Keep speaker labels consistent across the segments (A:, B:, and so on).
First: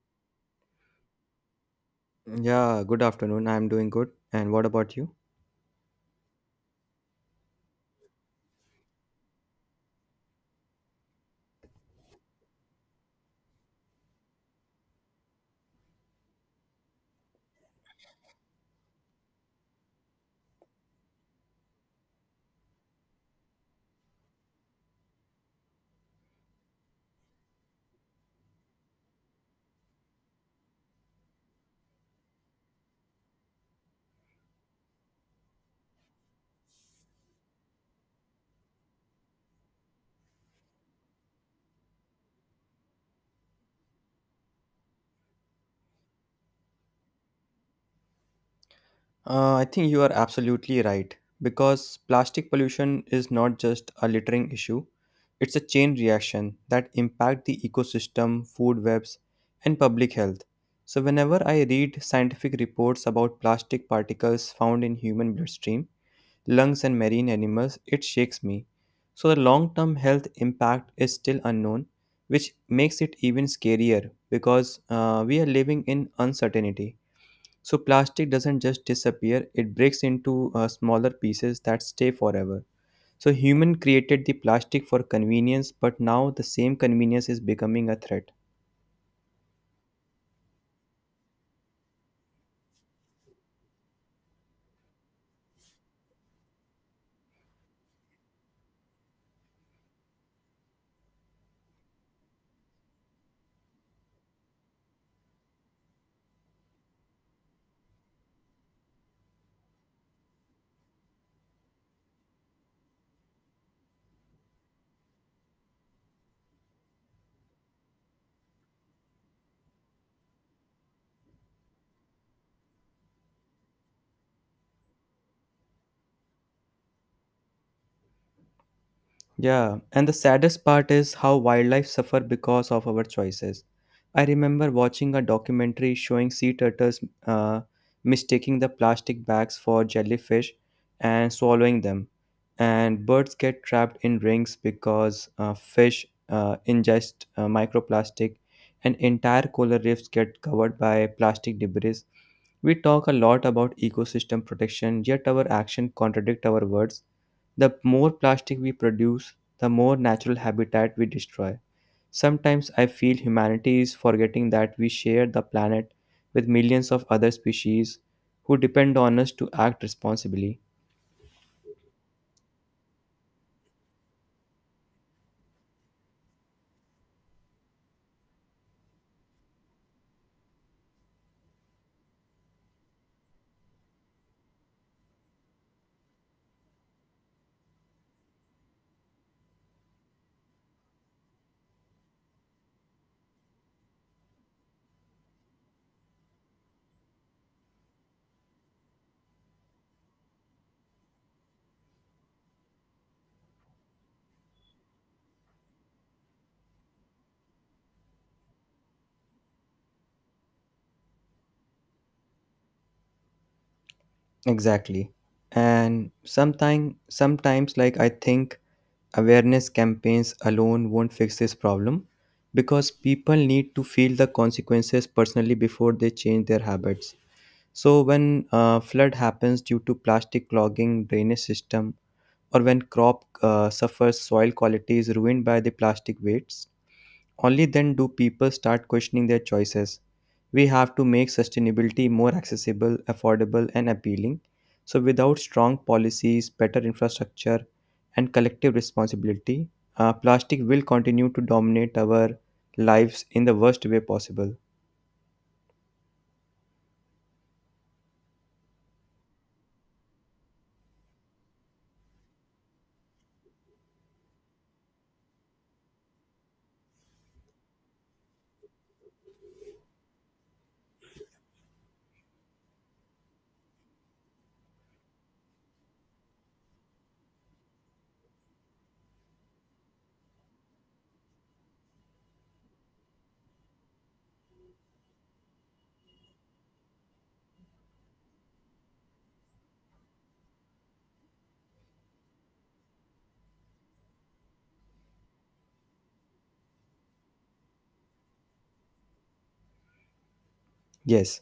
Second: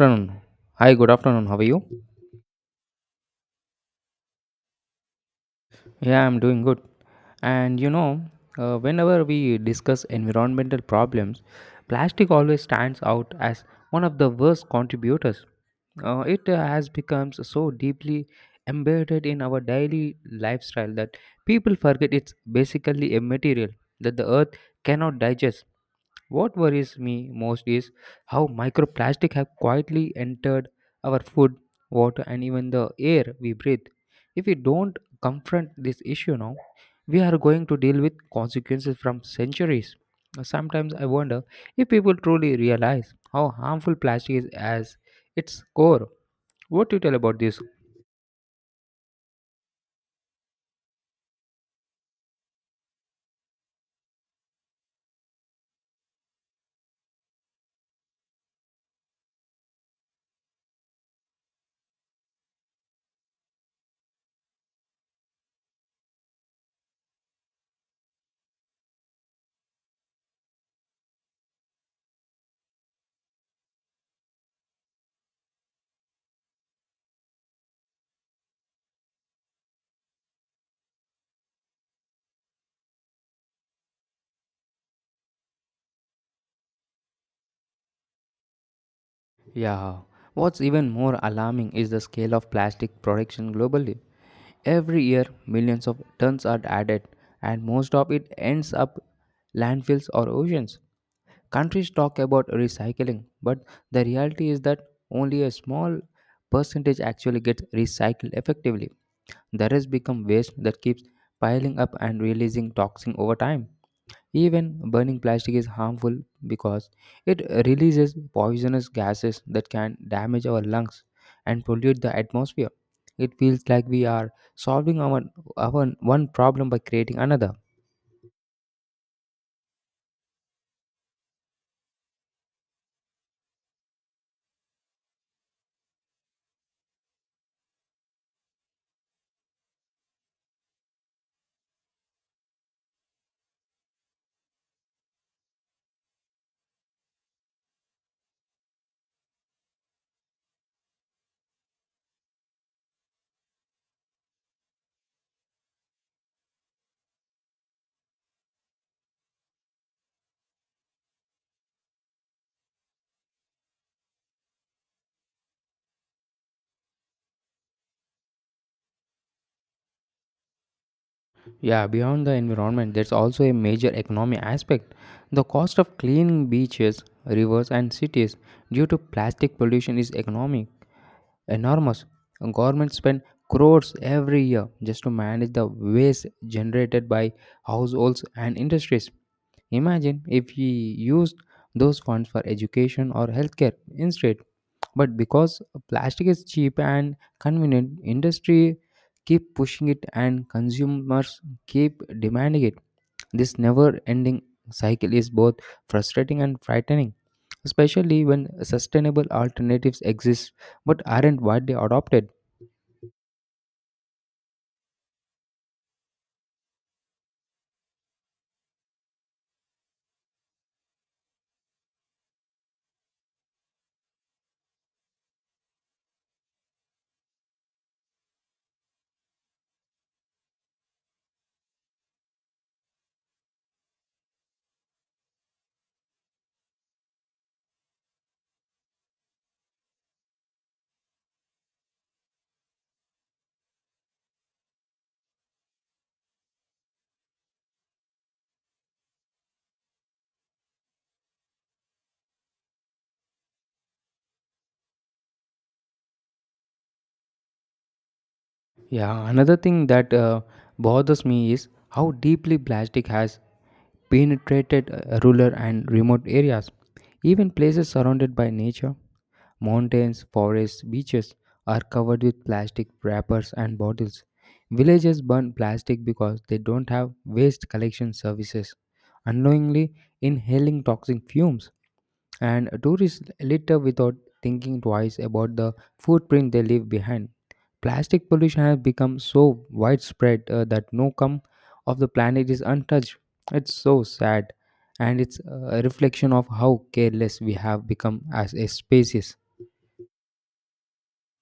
A: Afternoon. Hi, good afternoon. How are you?
B: Yeah, good afternoon. I'm doing good. And what about you?
A: Yeah, I'm doing good. And whenever we discuss environmental problems, plastic always stands out as one of the worst contributors. It has become so deeply embedded in our daily lifestyle that people forget it's basically a material that the earth cannot digest. What worries me most is how microplastic have quietly entered our food, water and even the air we breathe. If we don't confront this issue now, we are going to deal with consequences from centuries. Sometimes I wonder if people truly realize how harmful plastic is as its core. What do you tell about this?
B: I think you are absolutely right because plastic pollution is not just a littering issue, it's a chain reaction that impact the ecosystem, food webs, and public health. So whenever I read scientific reports about plastic particles found in human bloodstream, lungs, and marine animals, it shakes me. So the long term health impact is still unknown, which makes it even scarier because we are living in uncertainty. So plastic doesn't just disappear, it breaks into smaller pieces that stay forever. So human created the plastic for convenience, but now the same convenience is becoming a threat.
A: Yeah. What's even more alarming is the scale of plastic production globally. Every year, millions of tons are added, and most of it ends up landfills or oceans. Countries talk about recycling, but the reality is that only a small percentage actually gets recycled effectively. The rest become waste that keeps piling up and releasing toxin over time. Even burning plastic is harmful because it releases poisonous gases that can damage our lungs and pollute the atmosphere. It feels like we are solving our one problem by creating another.
B: Yeah, and the saddest part is how wildlife suffer because of our choices. I remember watching a documentary showing sea turtles uh, mistaking the plastic bags for jellyfish and swallowing them. And birds get trapped in rings because fish ingest microplastic, and entire coral reefs get covered by plastic debris. We talk a lot about ecosystem protection, yet our action contradict our words. The more plastic we produce, the more natural habitat we destroy. Sometimes I feel humanity is forgetting that we share the planet with millions of other species who depend on us to act responsibly.
A: Yeah, beyond the environment, there's also a major economic aspect. The cost of cleaning beaches, rivers, and cities due to plastic pollution is economic enormous. Governments spend crores every year just to manage the waste generated by households and industries. Imagine if we used those funds for education or healthcare instead. But because plastic is cheap and convenient, industry keep pushing it and consumers keep demanding it. This never ending cycle is both frustrating and frightening, especially when sustainable alternatives exist but aren't widely adopted.
B: Exactly. And sometimes, like I think awareness campaigns alone won't fix this problem because people need to feel the consequences personally before they change their habits. So when flood happens due to plastic clogging drainage system, or when crop suffers soil quality is ruined by the plastic waste, only then do people start questioning their choices. We have to make sustainability more accessible, affordable, and appealing. So without strong policies, better infrastructure, and collective responsibility, plastic will continue to dominate our lives in the worst way possible.
A: Yeah, another thing that bothers me is how deeply plastic has penetrated rural and remote areas, even places surrounded by nature. Mountains, forests, beaches are covered with plastic wrappers and bottles. Villages burn plastic because they don't have waste collection services, unknowingly inhaling toxic fumes and tourists litter without thinking twice about the footprint they leave behind. Plastic pollution has become so widespread that no comb of the planet is untouched. It's so sad, and it's a reflection of how careless we have become as a species.
B: Yes.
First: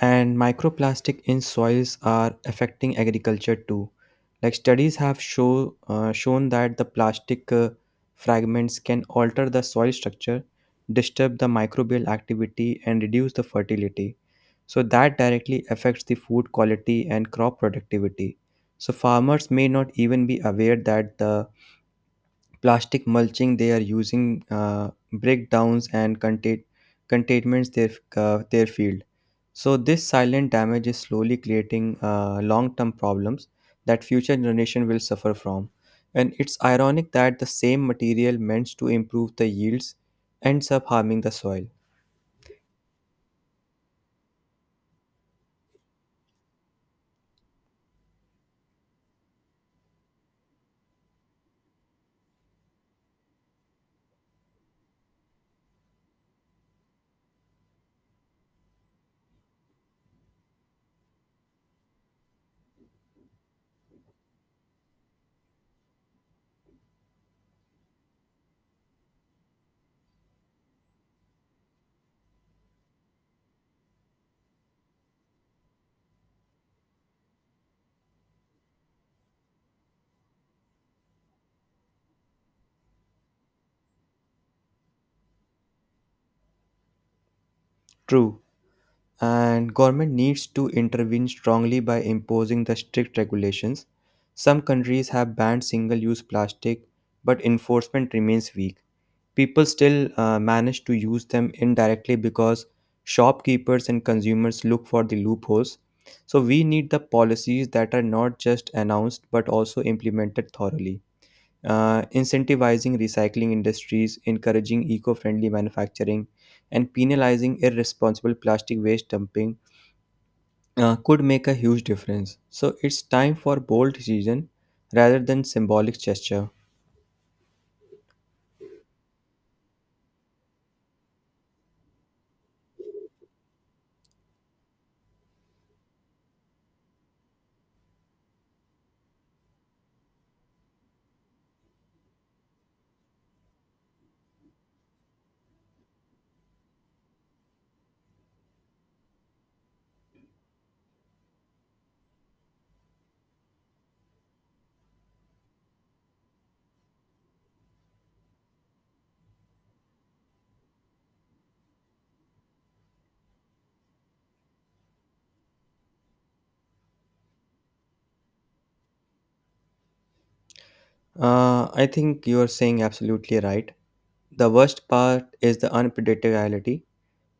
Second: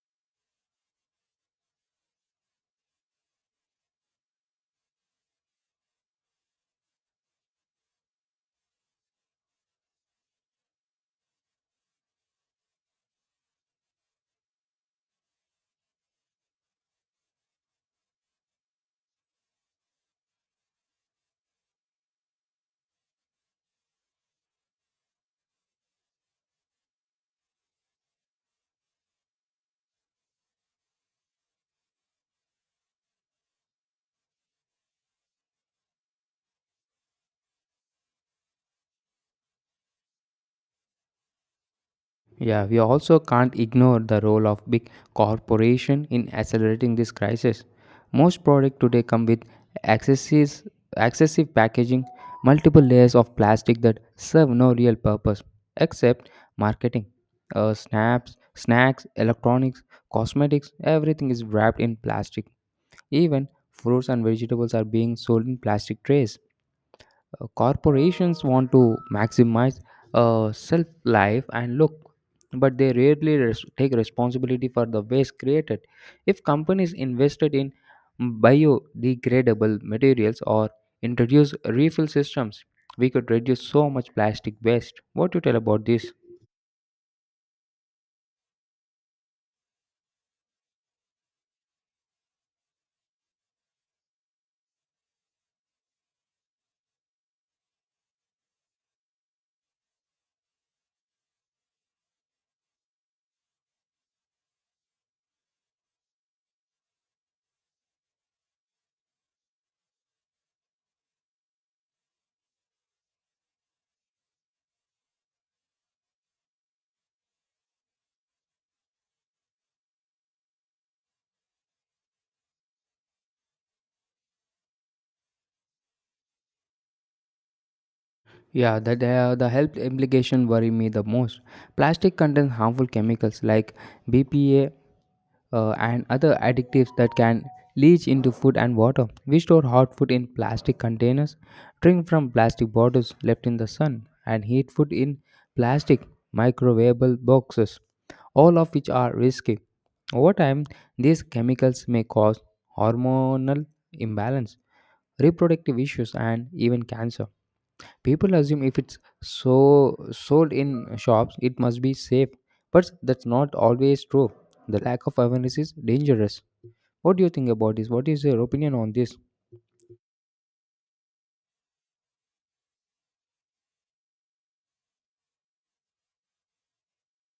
B: And microplastic in soils are affecting agriculture too. Like shown that the plastic fragments can alter the soil structure, disturb the microbial activity, and reduce the fertility. So that directly affects the food quality and crop productivity. So farmers may not even be aware that the plastic mulching they are using breakdowns and containments their field so this silent damage is slowly creating long-term problems that future generation will suffer from, and it's ironic that the same material meant to improve the yields ends up harming the soil.
A: Yeah, we also can't ignore the role of big corporation in accelerating this crisis. Most products today come with excesses- excessive packaging, multiple layers of plastic that serve no real purpose except marketing. Snacks, electronics, cosmetics, everything is wrapped in plastic. Even fruits and vegetables are being sold in plastic trays. Corporations want to maximize self life and look, but they rarely take responsibility for the waste created. If companies invested in biodegradable materials or introduce refill systems, we could reduce so much plastic waste. What do you tell about this?
B: True. And government needs to intervene strongly by imposing the strict regulations. Some countries have banned single-use plastic, but enforcement remains weak. People still manage to use them indirectly because shopkeepers and consumers look for the loopholes. So we need the policies that are not just announced but also implemented thoroughly. Incentivizing recycling industries, encouraging eco-friendly manufacturing, and penalizing irresponsible plastic waste dumping could make a huge difference. So it's time for bold decision rather than symbolic gesture.
A: Yeah, that the health implication worry me the most. Plastic contains harmful chemicals like BPA and other additives that can leach into food and water. We store hot food in plastic containers, drink from plastic bottles left in the sun, and heat food in plastic microwavable boxes, all of which are risky. Over time, these chemicals may cause hormonal imbalance, reproductive issues, and even cancer. People assume if it's so sold in shops, it must be safe, but that's not always true. The lack of awareness is dangerous. What do you think about this? What is your opinion on this?
B: I think you are saying absolutely right. The worst part is the unpredictability.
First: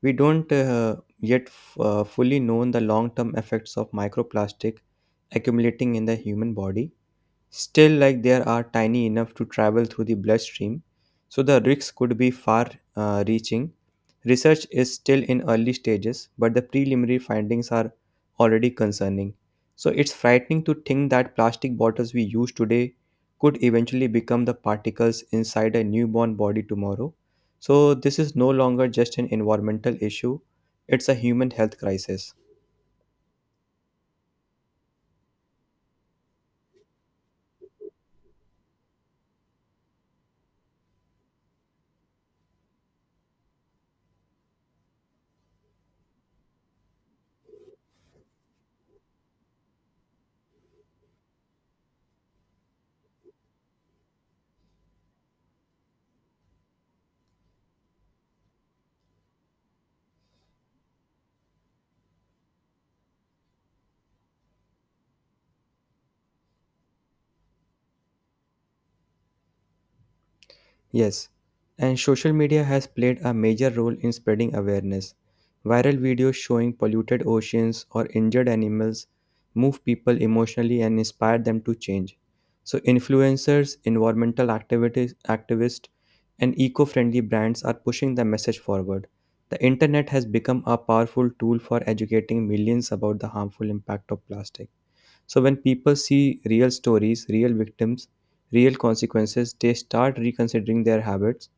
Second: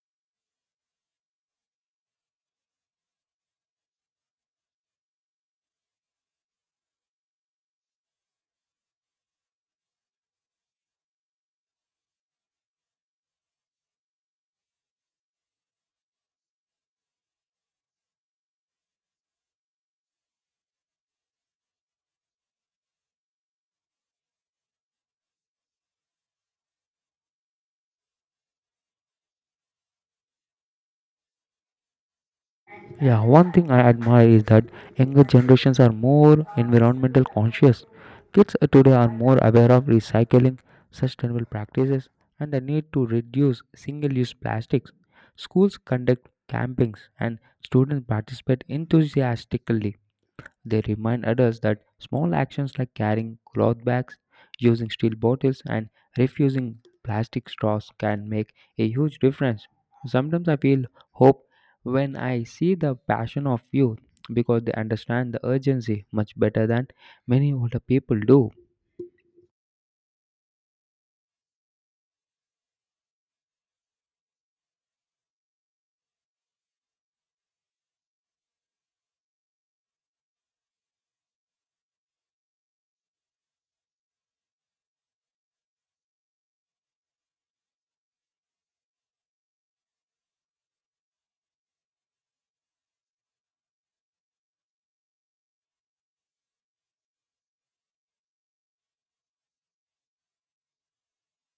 B: We don't fully know the long term effects of microplastic accumulating in the human body. Still, like there are tiny enough to travel through the bloodstream, so the risks could be far reaching. Research is still in early stages, but the preliminary findings are already concerning. So it's frightening to think that plastic bottles we use today could eventually become the particles inside a newborn body tomorrow. So this is no longer just an environmental issue, it's a human health crisis.
A: Yeah, one thing I admire is that younger generations are more environmental conscious. Kids today are more aware of recycling, sustainable practices, and the need to reduce single use plastics. Schools conduct campings and students participate enthusiastically. They remind adults that small actions like carrying cloth bags, using steel bottles, and refusing plastic straws can make a huge difference. Sometimes I feel hope when I see the passion of youth because they understand the urgency much better than many older people do.
B: Yes, and social media has played a major role in spreading awareness. Viral videos showing polluted oceans or injured animals move people emotionally and inspire them to change. So, influencers, environmental activities, activists, and eco friendly brands are pushing the message forward. The internet has become a powerful tool for educating millions about the harmful impact of plastic. So, when people see real stories, real victims, real consequences, they start reconsidering their habits.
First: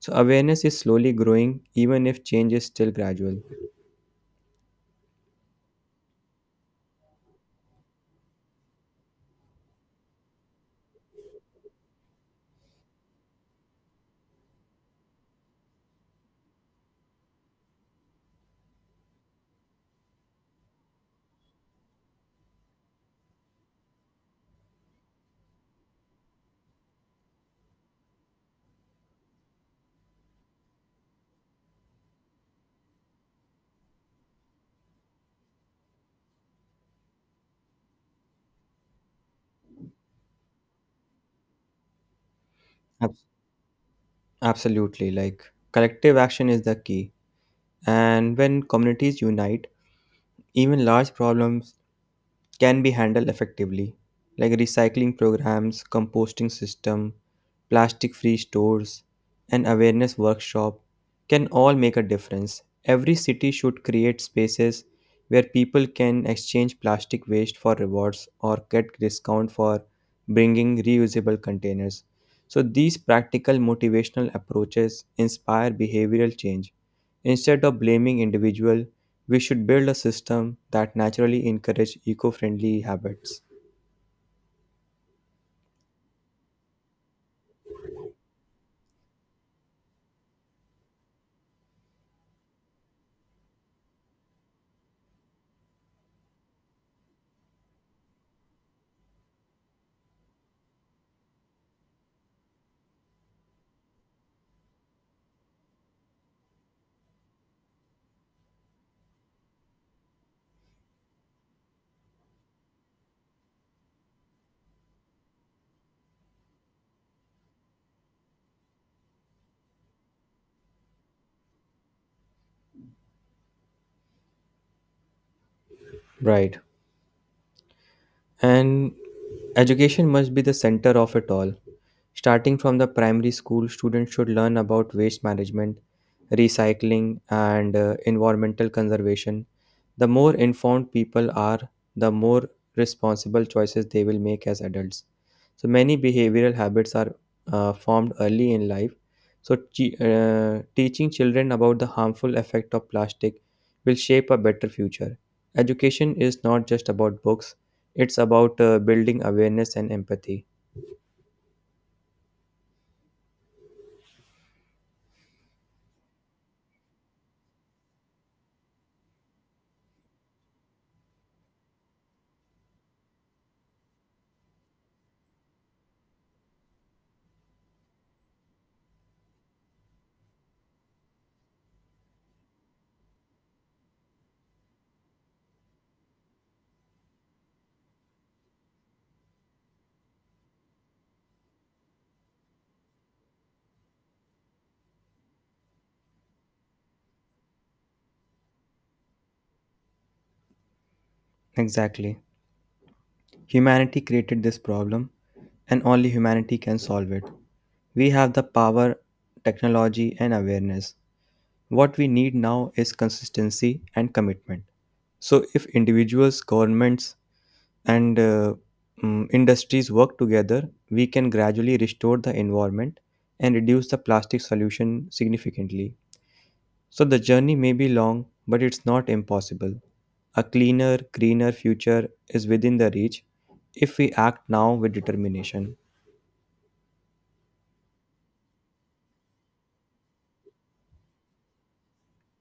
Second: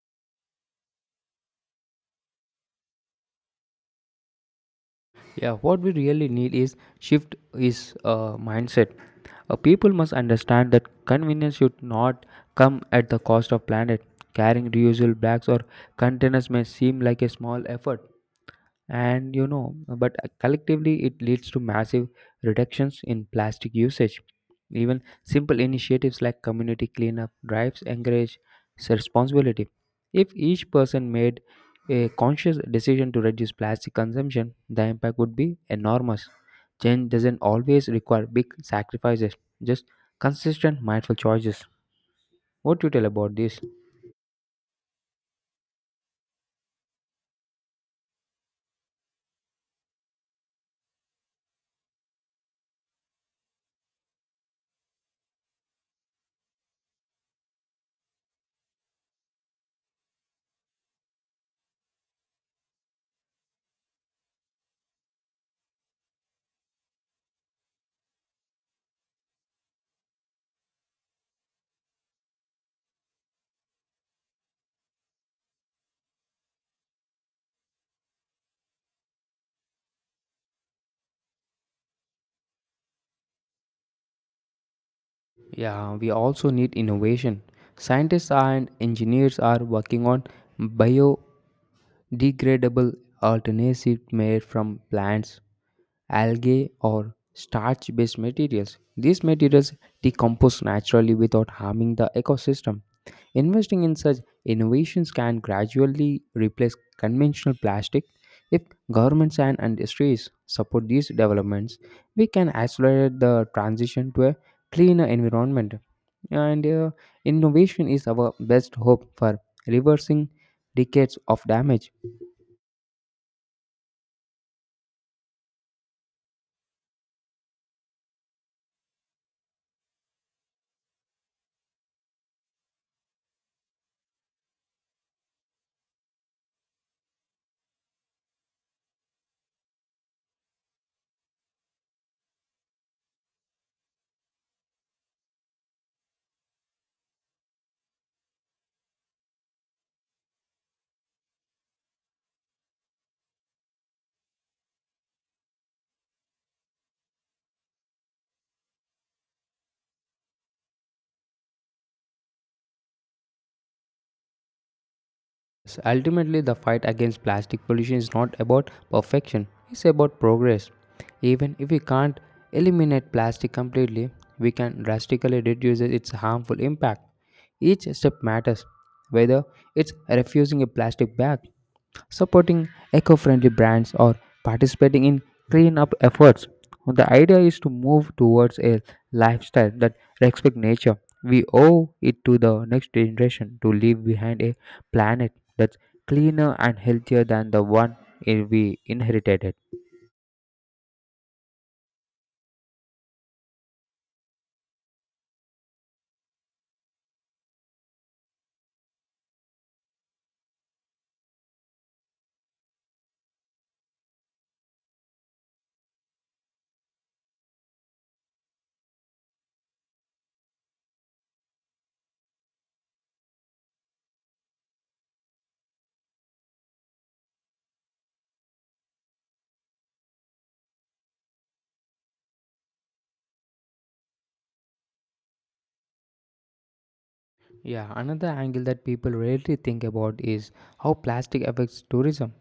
B: So, awareness is slowly growing, even if change is still gradual.
A: Yeah, what we really need is shift is mindset. People must understand that convenience should not come at the cost of planet. Carrying reusable bags or containers may seem like a small effort, and but collectively it leads to massive reductions in plastic usage. Even simple initiatives like community cleanup drives encourage responsibility. If each person made a conscious decision to reduce plastic consumption, the impact would be enormous. Change doesn't always require big sacrifices, just consistent mindful choices. What do you tell
B: Ab-
A: about this?
B: Absolutely. Like, collective action is the key. And when communities unite, even large problems can be handled effectively, like recycling programs, composting system, plastic free stores, and awareness workshop can all make a difference. Every city should create spaces where people can exchange plastic waste for rewards or get discount for bringing reusable containers. So these practical motivational approaches inspire behavioral change instead of blaming individual, we should build a system that naturally encourages eco friendly habits.
A: Yeah, we also need innovation. Scientists and engineers are working on biodegradable alternatives made from plants, algae, or starch based materials. These materials decompose naturally without harming the ecosystem. Investing in such innovations can gradually replace conventional plastic. If governments and industries support these developments, we can accelerate the transition to a cleaner environment, and innovation is our best hope for reversing decades of damage.
B: Right. And education must be the center of it all. Starting from the primary school, students should learn about waste management, recycling, and environmental conservation. The more informed people are, the more responsible choices they will make as adults. So, many behavioral habits are formed early in life. So, teaching children about the harmful effect of plastic will shape a better future. Education is not just about books, it's about building awareness and empathy.
A: So ultimately, the fight against plastic pollution is not about perfection, it's about progress. Even if we can't eliminate plastic completely, we can drastically reduce its harmful impact. Each step matters, whether it's refusing a plastic bag, supporting eco-friendly brands or participating in cleanup efforts. The idea is to move towards a lifestyle that respects nature. We owe it to the next generation to leave behind a planet that's cleaner and healthier than the one we inherited.
B: Exactly. Humanity created this problem, and only humanity can solve it. We have the power, technology, and awareness. What we need now is consistency and commitment. So, if individuals, governments, and industries work together, we can gradually restore the environment and reduce the plastic solution significantly. So the journey may be long, but it's not impossible. A cleaner, greener future is within the reach if we act now with determination.
A: Yeah, another angle that people rarely think about is how plastic affects tourism.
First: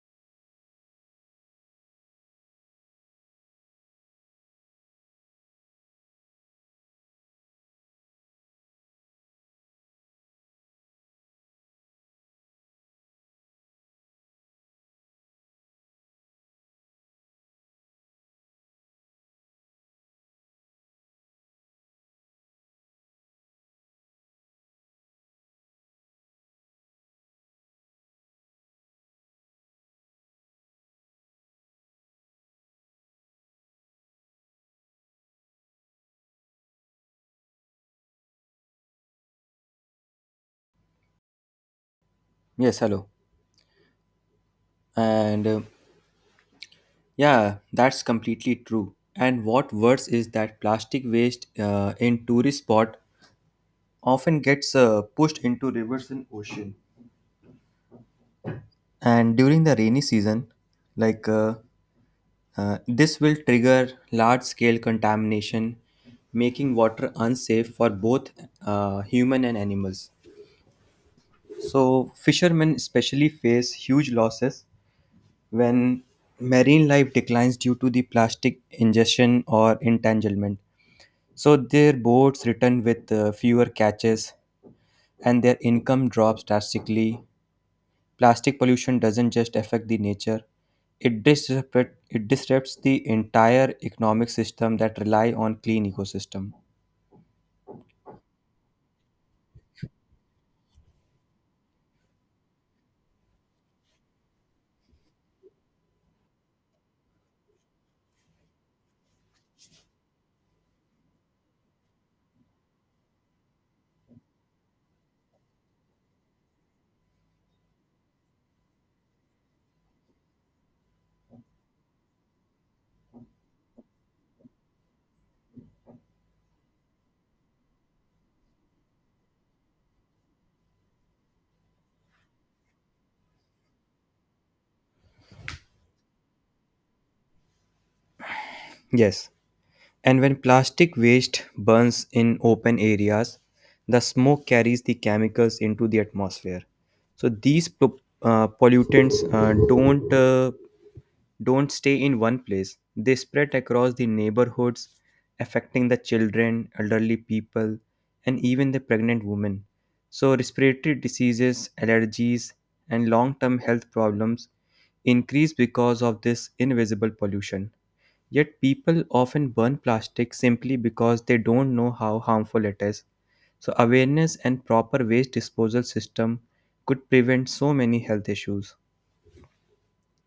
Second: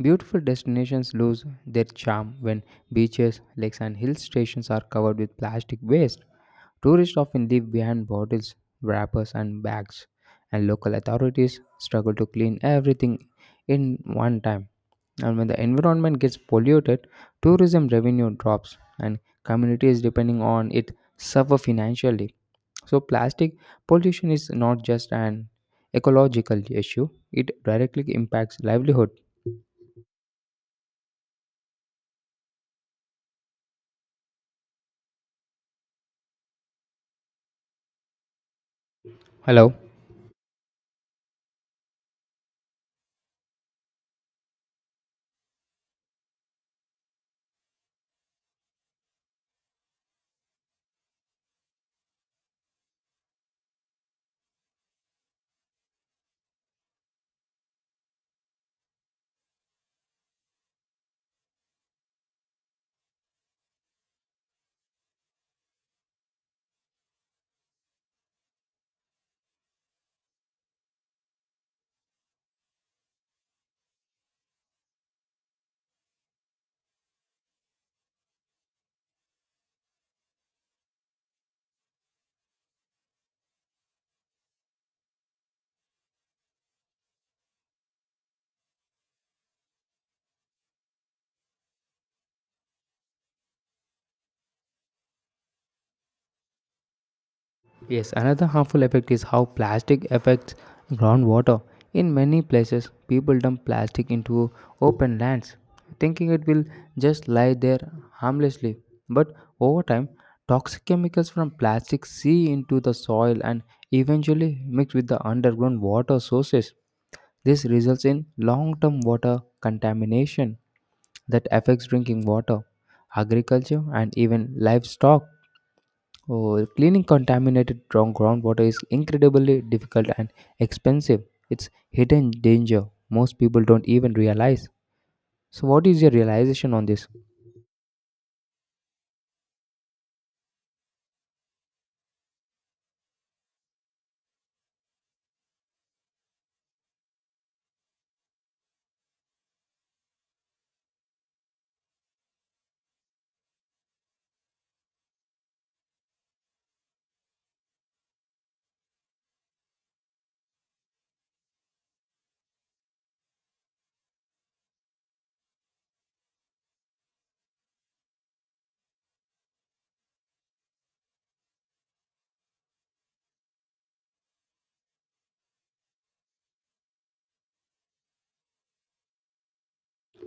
A: Beautiful destinations lose their charm when beaches, lakes, and hill stations are covered with plastic waste. Tourists often leave behind bottles, wrappers, and bags, and local authorities struggle to clean everything in one time. And when the environment gets polluted, tourism revenue drops, and communities depending on it suffer financially. So, plastic pollution is not just an ecological issue, it directly impacts livelihood. Hello.
B: Yes, hello. And yeah, that's completely true. And what worse is that plastic waste in tourist spot often gets pushed into rivers and ocean. And during the rainy season, like uh, this will trigger large scale contamination, making water unsafe for both human and animals. So, fishermen especially face huge losses when marine life declines due to the plastic ingestion or entanglement. So, their boats return with fewer catches and their income drops drastically. Plastic pollution doesn't just affect the nature, it disrupts the entire economic system that rely on clean ecosystem.
A: Yes, another harmful effect is how plastic affects groundwater. In many places, people dump plastic into open lands, thinking it will just lie there harmlessly. But over time, toxic chemicals from plastic seep into the soil and eventually mix with the underground water sources. This results in long term water contamination that affects drinking water, agriculture, and even livestock. Oh, cleaning contaminated groundwater is incredibly difficult and expensive. It's hidden danger most people don't even realize. So, what is your realization on this?
B: Yes. And when plastic waste burns in open areas, the smoke carries the chemicals into the atmosphere. So these pollutants don't stay in one place. They spread across the neighborhoods, affecting the children, elderly people, and even the pregnant women. So respiratory diseases, allergies, and long-term health problems increase because of this invisible pollution. Yet people often burn plastic simply because they don't know how harmful it is. So awareness and proper waste disposal system could prevent so many health issues.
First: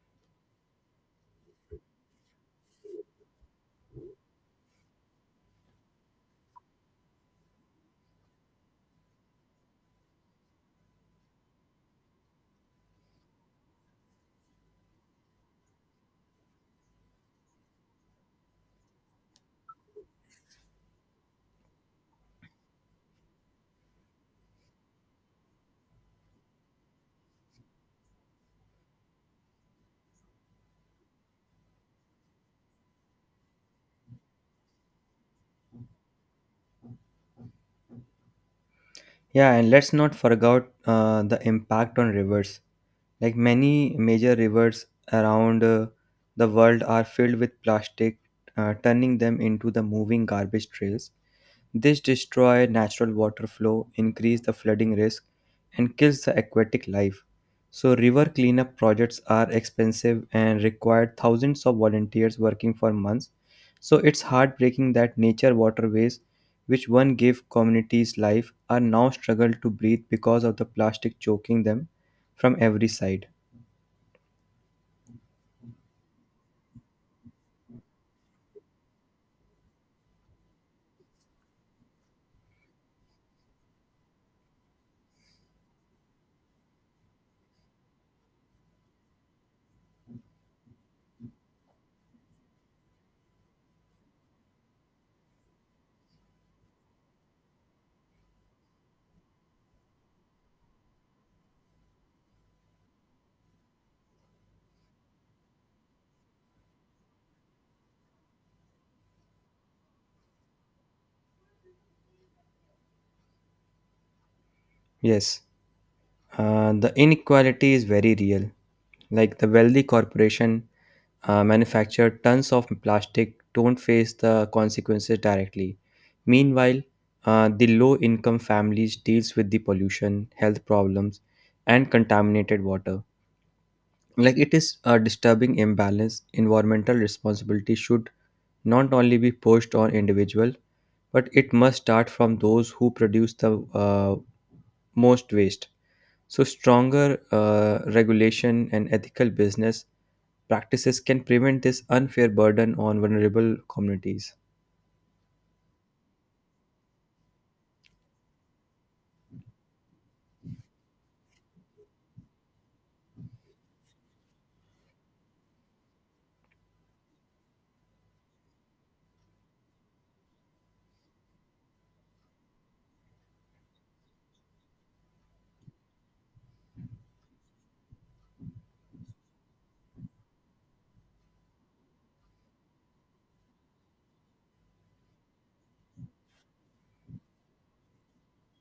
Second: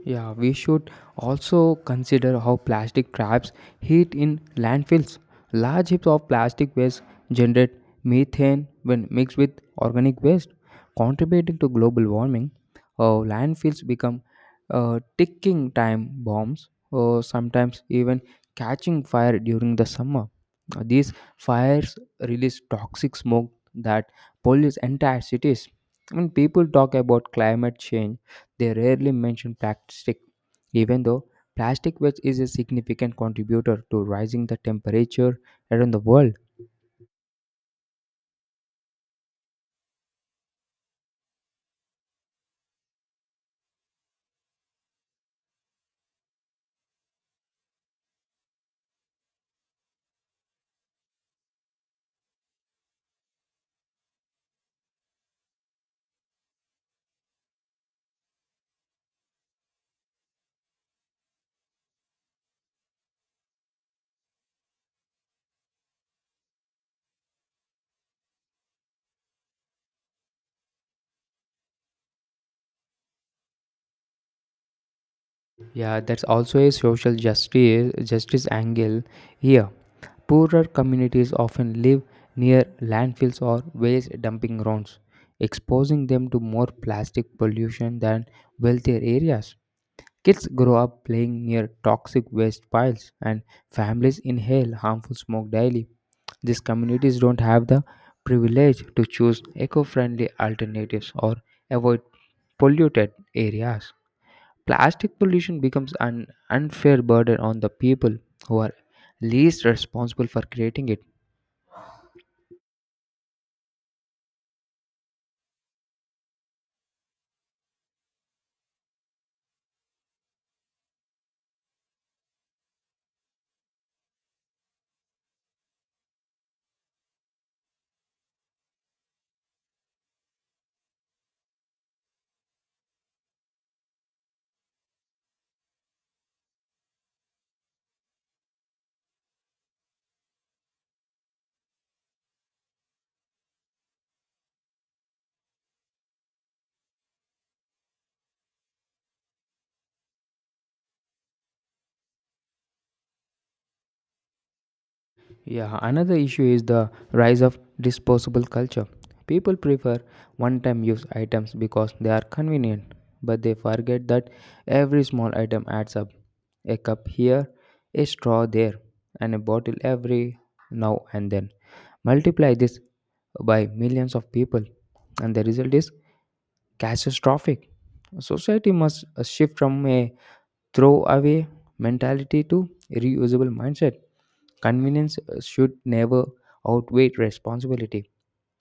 A: Yeah, we should also consider how plastic traps heat in landfills. Large heaps of plastic waste generate methane when mixed with organic waste, contributing to global warming. Landfills become ticking time bombs, or sometimes even catching fire during the summer. These fires release toxic smoke that pollutes entire cities. I mean, people talk about climate change, they rarely mention plastic, even though plastic waste is a significant contributor to rising the temperature around the world.
B: Yeah, and let's not forget the impact on rivers. Like many major rivers around the world are filled with plastic, turning them into the moving garbage trails. This destroy natural water flow, increase the flooding risk, and kills the aquatic life. So river cleanup projects are expensive and require thousands of volunteers working for months. So it's heartbreaking that nature waterways, which one gave communities life, are now struggle to breathe because of the plastic choking them from every side.
A: Yeah, that's also a social justice justice angle here. Poorer communities often live near landfills or waste dumping grounds, exposing them to more plastic pollution than wealthier areas. Kids grow up playing near toxic waste piles, and families inhale harmful smoke daily. These communities don't have the privilege to choose eco friendly alternatives or avoid polluted areas. Plastic pollution becomes an unfair burden on the people who are least responsible for creating it.
B: Yes. The inequality is very real. Like the wealthy corporation manufacture tons of plastic don't face the consequences directly. Meanwhile, the low income families deals with the pollution, health problems, and contaminated water. Like it is a disturbing imbalance. Environmental responsibility should not only be pushed on individual, but it must start from those who produce the most waste. So, stronger regulation and ethical business practices can prevent this unfair burden on vulnerable communities.
A: Yeah, another issue is the rise of disposable culture. People prefer one time use items because they are convenient, but they forget that every small item adds up. A cup here, a straw there, and a bottle every now and then. Multiply this by millions of people, and the result is catastrophic. Society must shift from a throw away mentality to reusable mindset. Convenience should never outweigh responsibility,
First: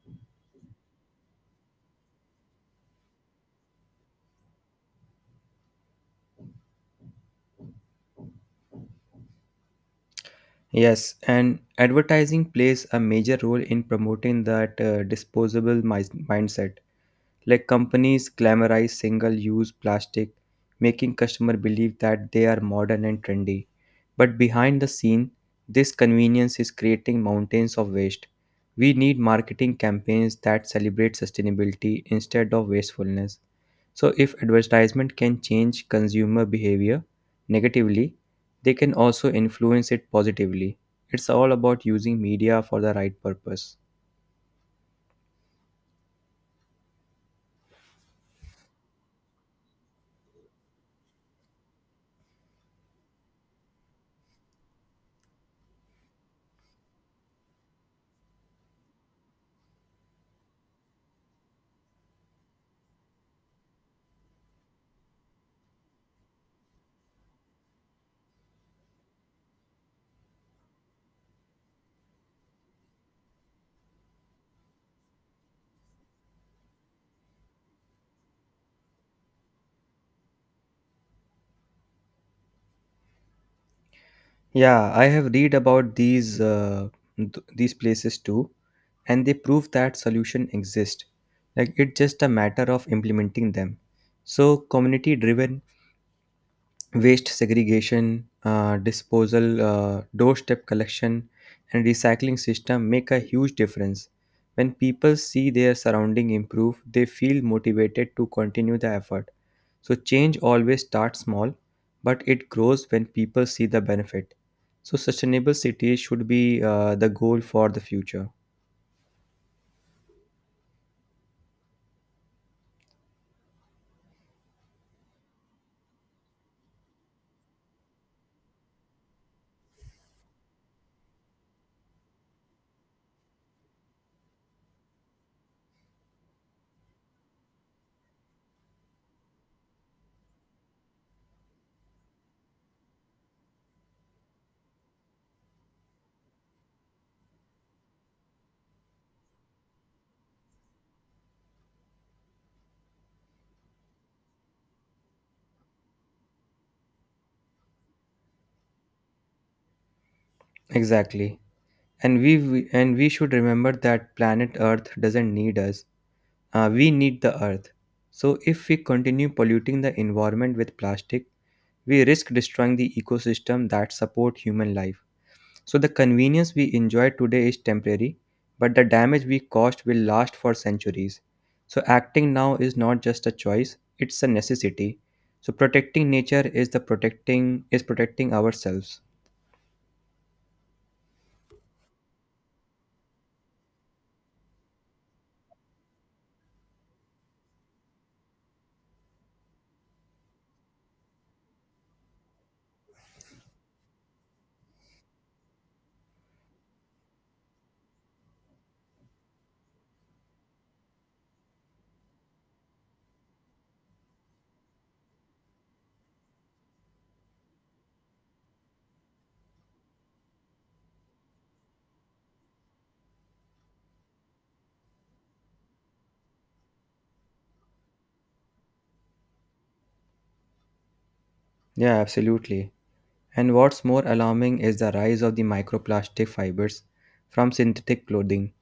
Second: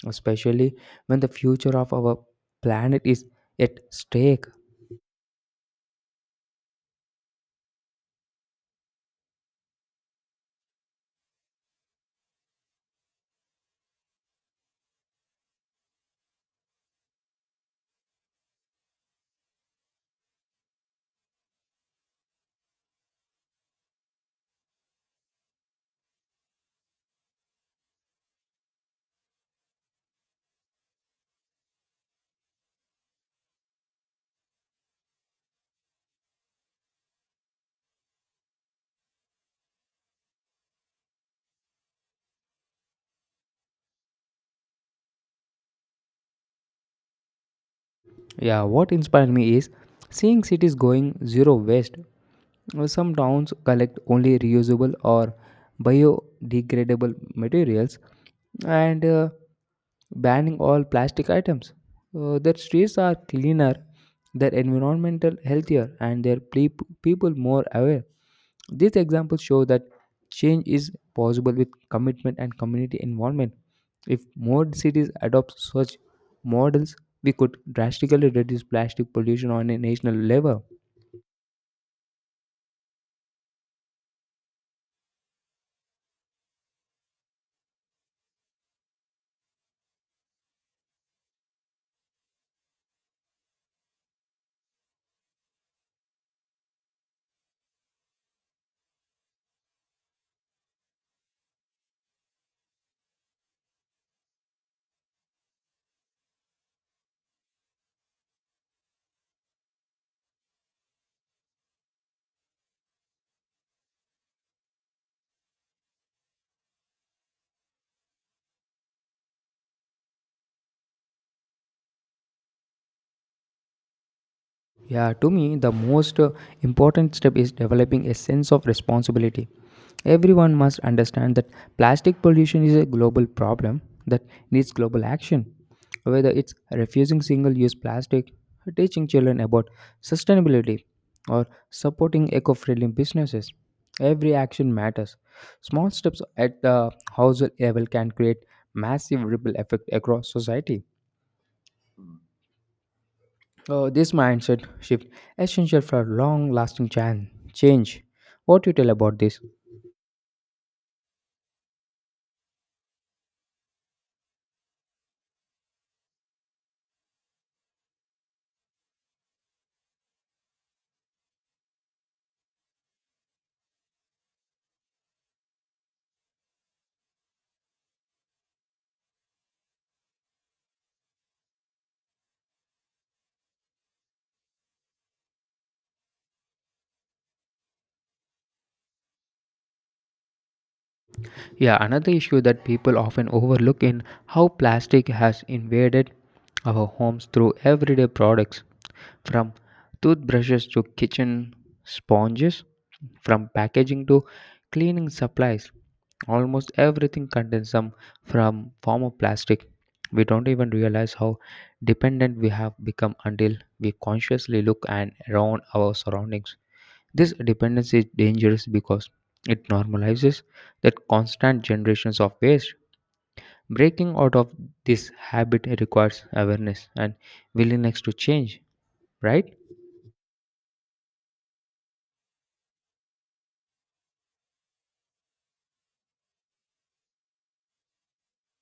A: especially when the future of our planet is at stake.
B: Yes, and advertising plays a major role in promoting that disposable mindset. Like companies glamorize single use plastic, making customer believe that they are modern and trendy. But behind the scene, this convenience is creating mountains of waste. We need marketing campaigns that celebrate sustainability instead of wastefulness. So, if advertisement can change consumer behavior negatively, they can also influence it positively. It's all about using media for the right purpose.
A: Yeah, what inspired me is seeing cities going zero waste. Some towns collect only reusable or biodegradable materials, and banning all plastic items. Their streets are cleaner, their environmental healthier, and their people more aware. These examples show that change is possible with commitment and community involvement. If more cities adopt such models, we could drastically reduce plastic pollution on a national level.
B: Yeah, I have read about these these places too, and they prove that solution exist. Like it's just a matter of implementing them. So community-driven waste segregation, disposal, doorstep collection, and recycling system make a huge difference. When people see their surrounding improve, they feel motivated to continue the effort. So change always starts small, but it grows when people see the benefit. So sustainable cities should be the goal for the future.
A: Yeah, to me, the most important step is developing a sense of responsibility. Everyone must understand that plastic pollution is a global problem that needs global action. Whether it's refusing single use plastic, teaching children about sustainability, or supporting eco friendly businesses, every action matters. Small steps at the household level can create massive ripple effect across society. This mindset shift essential for long-lasting change. What do you tell about this?
B: Exactly. And we should remember that planet Earth doesn't need us. We need the Earth. So if we continue polluting the environment with plastic, we risk destroying the ecosystem that support human life. So the convenience we enjoy today is temporary, but the damage we caused will last for centuries. So acting now is not just a choice, it's a necessity. So protecting nature is the protecting is protecting ourselves.
A: Yeah, another issue that people often overlook in how plastic has invaded our homes through everyday products. From toothbrushes to kitchen sponges, from packaging to cleaning supplies, almost everything contains some from form of plastic. We don't even realize how dependent we have become until we consciously look and around our surroundings. This dependence is dangerous because it normalizes that constant generations of waste. Breaking out of this habit requires awareness and willingness to change, right?
B: Yeah, absolutely. And what's more alarming is the rise of the microplastic fibers from synthetic clothing.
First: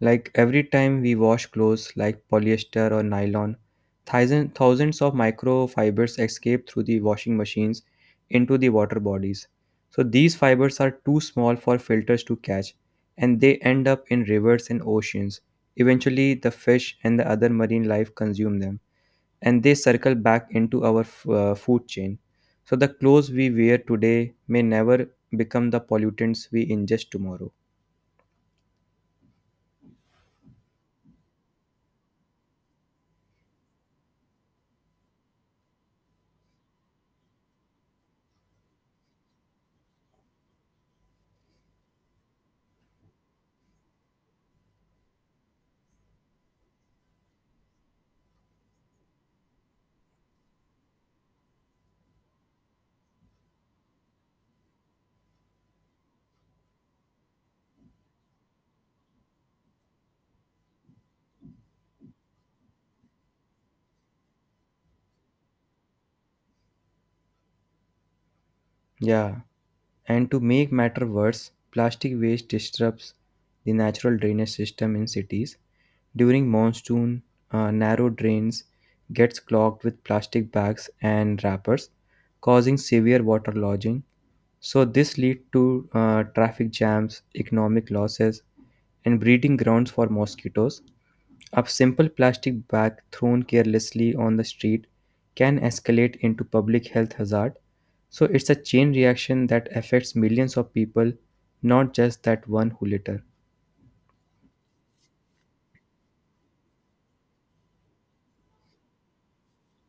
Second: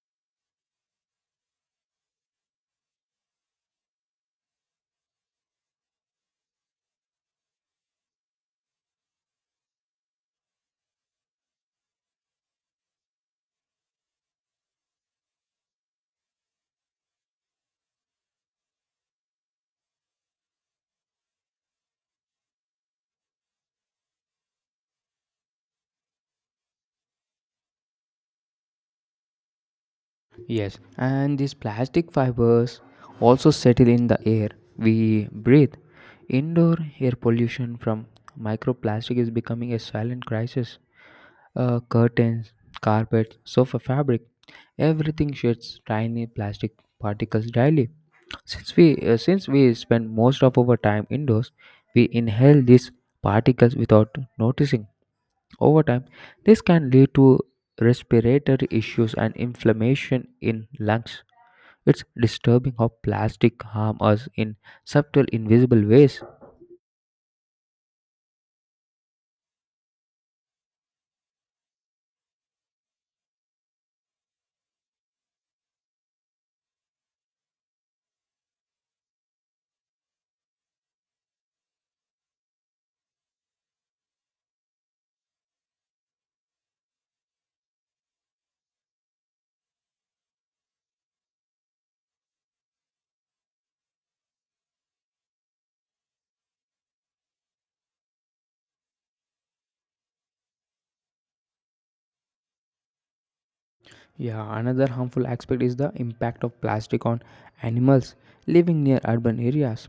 B: Like every time we wash clothes like polyester or nylon, thousands of microfibers escape through the washing machines into the water bodies. So these fibers are too small for filters to catch and they end up in rivers and oceans. Eventually, the fish and the other marine life consume them and they circle back into our food chain. So the clothes we wear today may never become the pollutants we ingest tomorrow.
A: Yes, and these plastic fibers also settle in the air we breathe. Indoor air pollution from microplastic is becoming a silent crisis. Curtains, carpets, sofa fabric, everything sheds tiny plastic particles daily. Since we spend most of our time indoors, we inhale these particles without noticing. Over time, this can lead to respiratory issues and inflammation in lungs. It's disturbing how plastic harm us in subtle, invisible ways.
B: Yeah. And to make matter worse, plastic waste disrupts the natural drainage system in cities. During monsoon, narrow drains gets clogged with plastic bags and wrappers, causing severe water lodging. So this lead to traffic jams, economic losses, and breeding grounds for mosquitoes. A simple plastic bag thrown carelessly on the street can escalate into public health hazard. So it's a chain reaction that affects millions of people, not just that one who litter.
A: Yeah, another harmful aspect is the impact of plastic on animals living near urban areas.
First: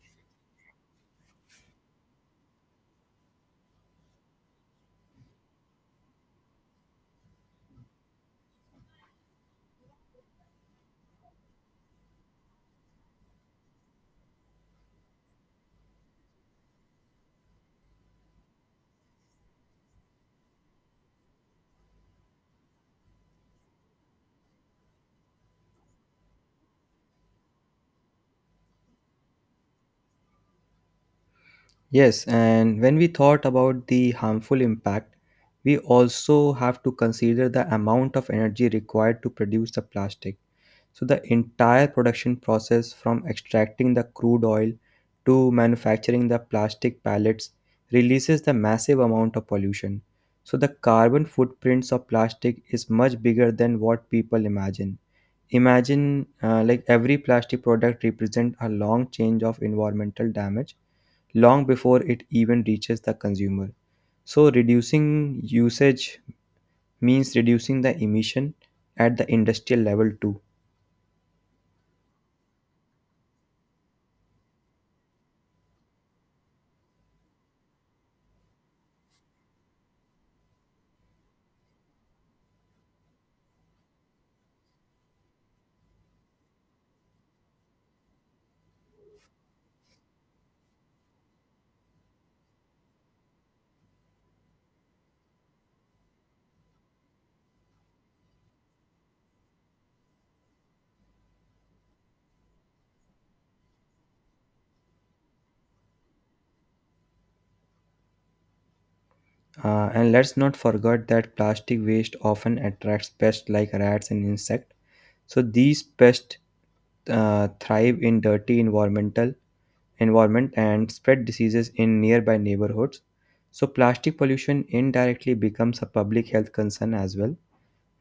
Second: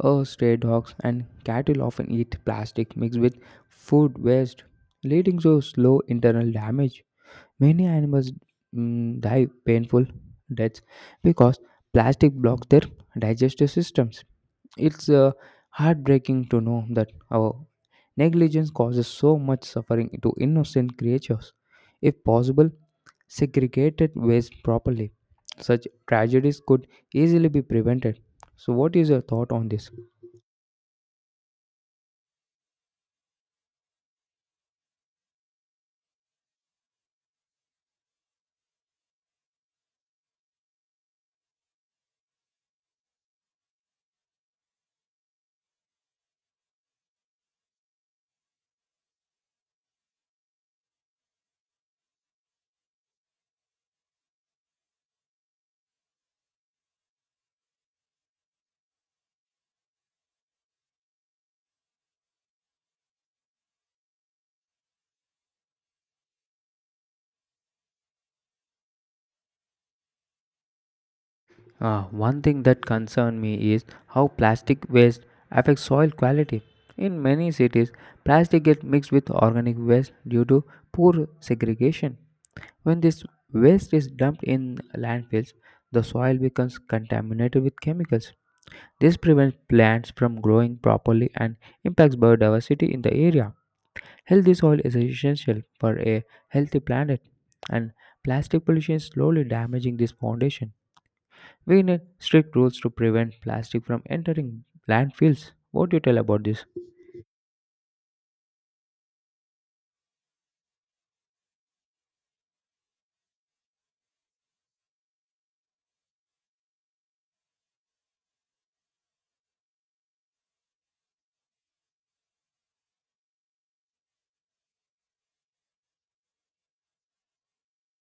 A: Oh, stray dogs and cattle often eat plastic mixed with food waste, leading to slow internal damage. Many animals die painful deaths because plastic blocks their digestive systems. It's heartbreaking to know that our negligence causes so much suffering to innocent creatures. If possible, segregated waste properly, such tragedies could easily be prevented. So, what is your thought on this?
B: Yes, and when we thought about the harmful impact, we also have to consider the amount of energy required to produce the plastic. So the entire production process from extracting the crude oil to manufacturing the plastic pallets releases the massive amount of pollution. So the carbon footprints of plastic is much bigger than what people imagine. Imagine like every plastic product represents a long change of environmental damage long before it even reaches the consumer. So reducing usage means reducing the emission at the industrial level too.
A: One thing that concerns me is how plastic waste affects soil quality. In many cities, plastic gets mixed with organic waste due to poor segregation. When this waste is dumped in landfills, the soil becomes contaminated with chemicals. This prevents plants from growing properly and impacts biodiversity in the area. Healthy soil is essential for a healthy planet, and plastic pollution is slowly damaging this foundation. We need strict rules to prevent plastic from entering landfills. What do you tell about this?
B: And let's not forget that plastic waste often attracts pests like rats and insects. So these pests thrive in dirty environment and spread diseases in nearby neighborhoods. So plastic pollution indirectly becomes a public health concern as well.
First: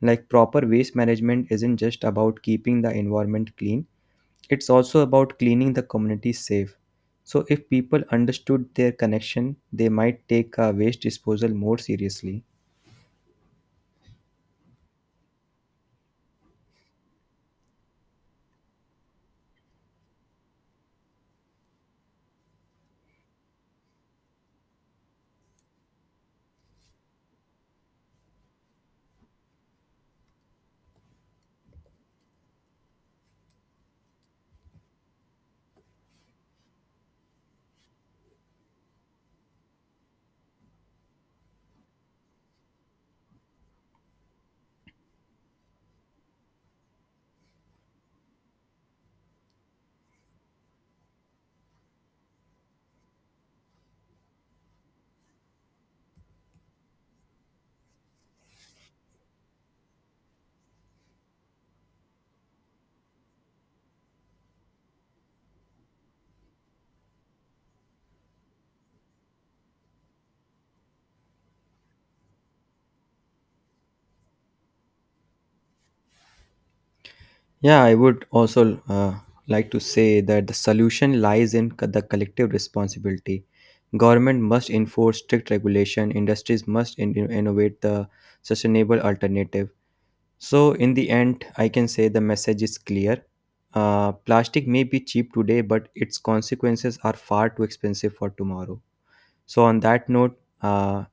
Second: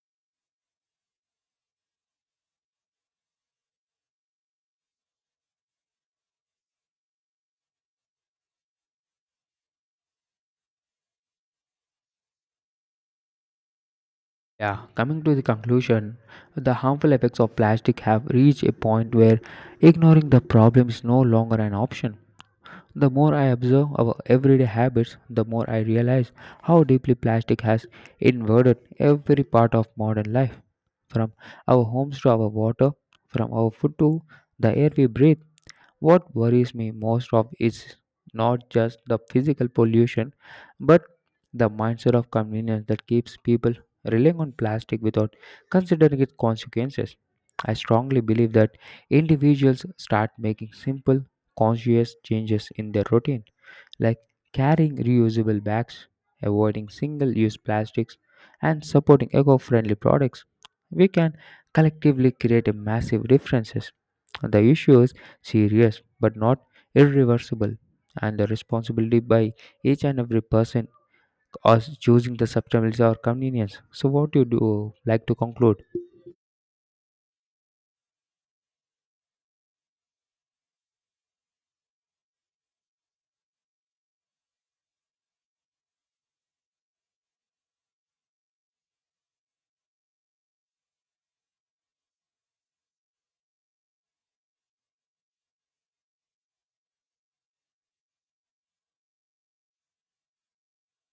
B: Like proper waste management isn't just about keeping the environment clean; it's also about cleaning the community safe. So if people understood their connection, they might take waste disposal more seriously.
A: Yeah, coming to the conclusion, the harmful effects of plastic have reached a point where ignoring the problem is no longer an option. The more I observe our everyday habits, the more I realize how deeply plastic has invaded every part of modern life, from our homes to our water, from our food to the air we breathe. What worries me most of is not just the physical pollution, but the mindset of convenience that keeps people relying on plastic without considering its consequences. I strongly believe that individuals start making simple, conscious changes in their routine like carrying reusable bags, avoiding single use plastics, and supporting eco friendly products, we can collectively create a massive differences. The issue is serious but not irreversible, and the responsibility by each and every person is choosing the sustainability or convenience. So, what do you do like to conclude?
B: Yeah, I would also like to say that the solution lies in the collective responsibility. Government must enforce strict regulation, industries must innovate the sustainable alternative. So, in the end, I can say the message is clear. Plastic may be cheap today, but its consequences are far too expensive for tomorrow. So, on that note, uh,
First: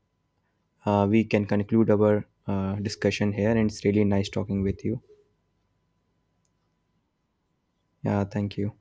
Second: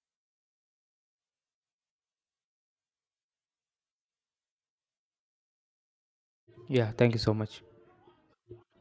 B: uh, we can conclude our discussion here, and it's really nice talking with you.
A: Yeah, thank you so much.
B: Yeah, thank you.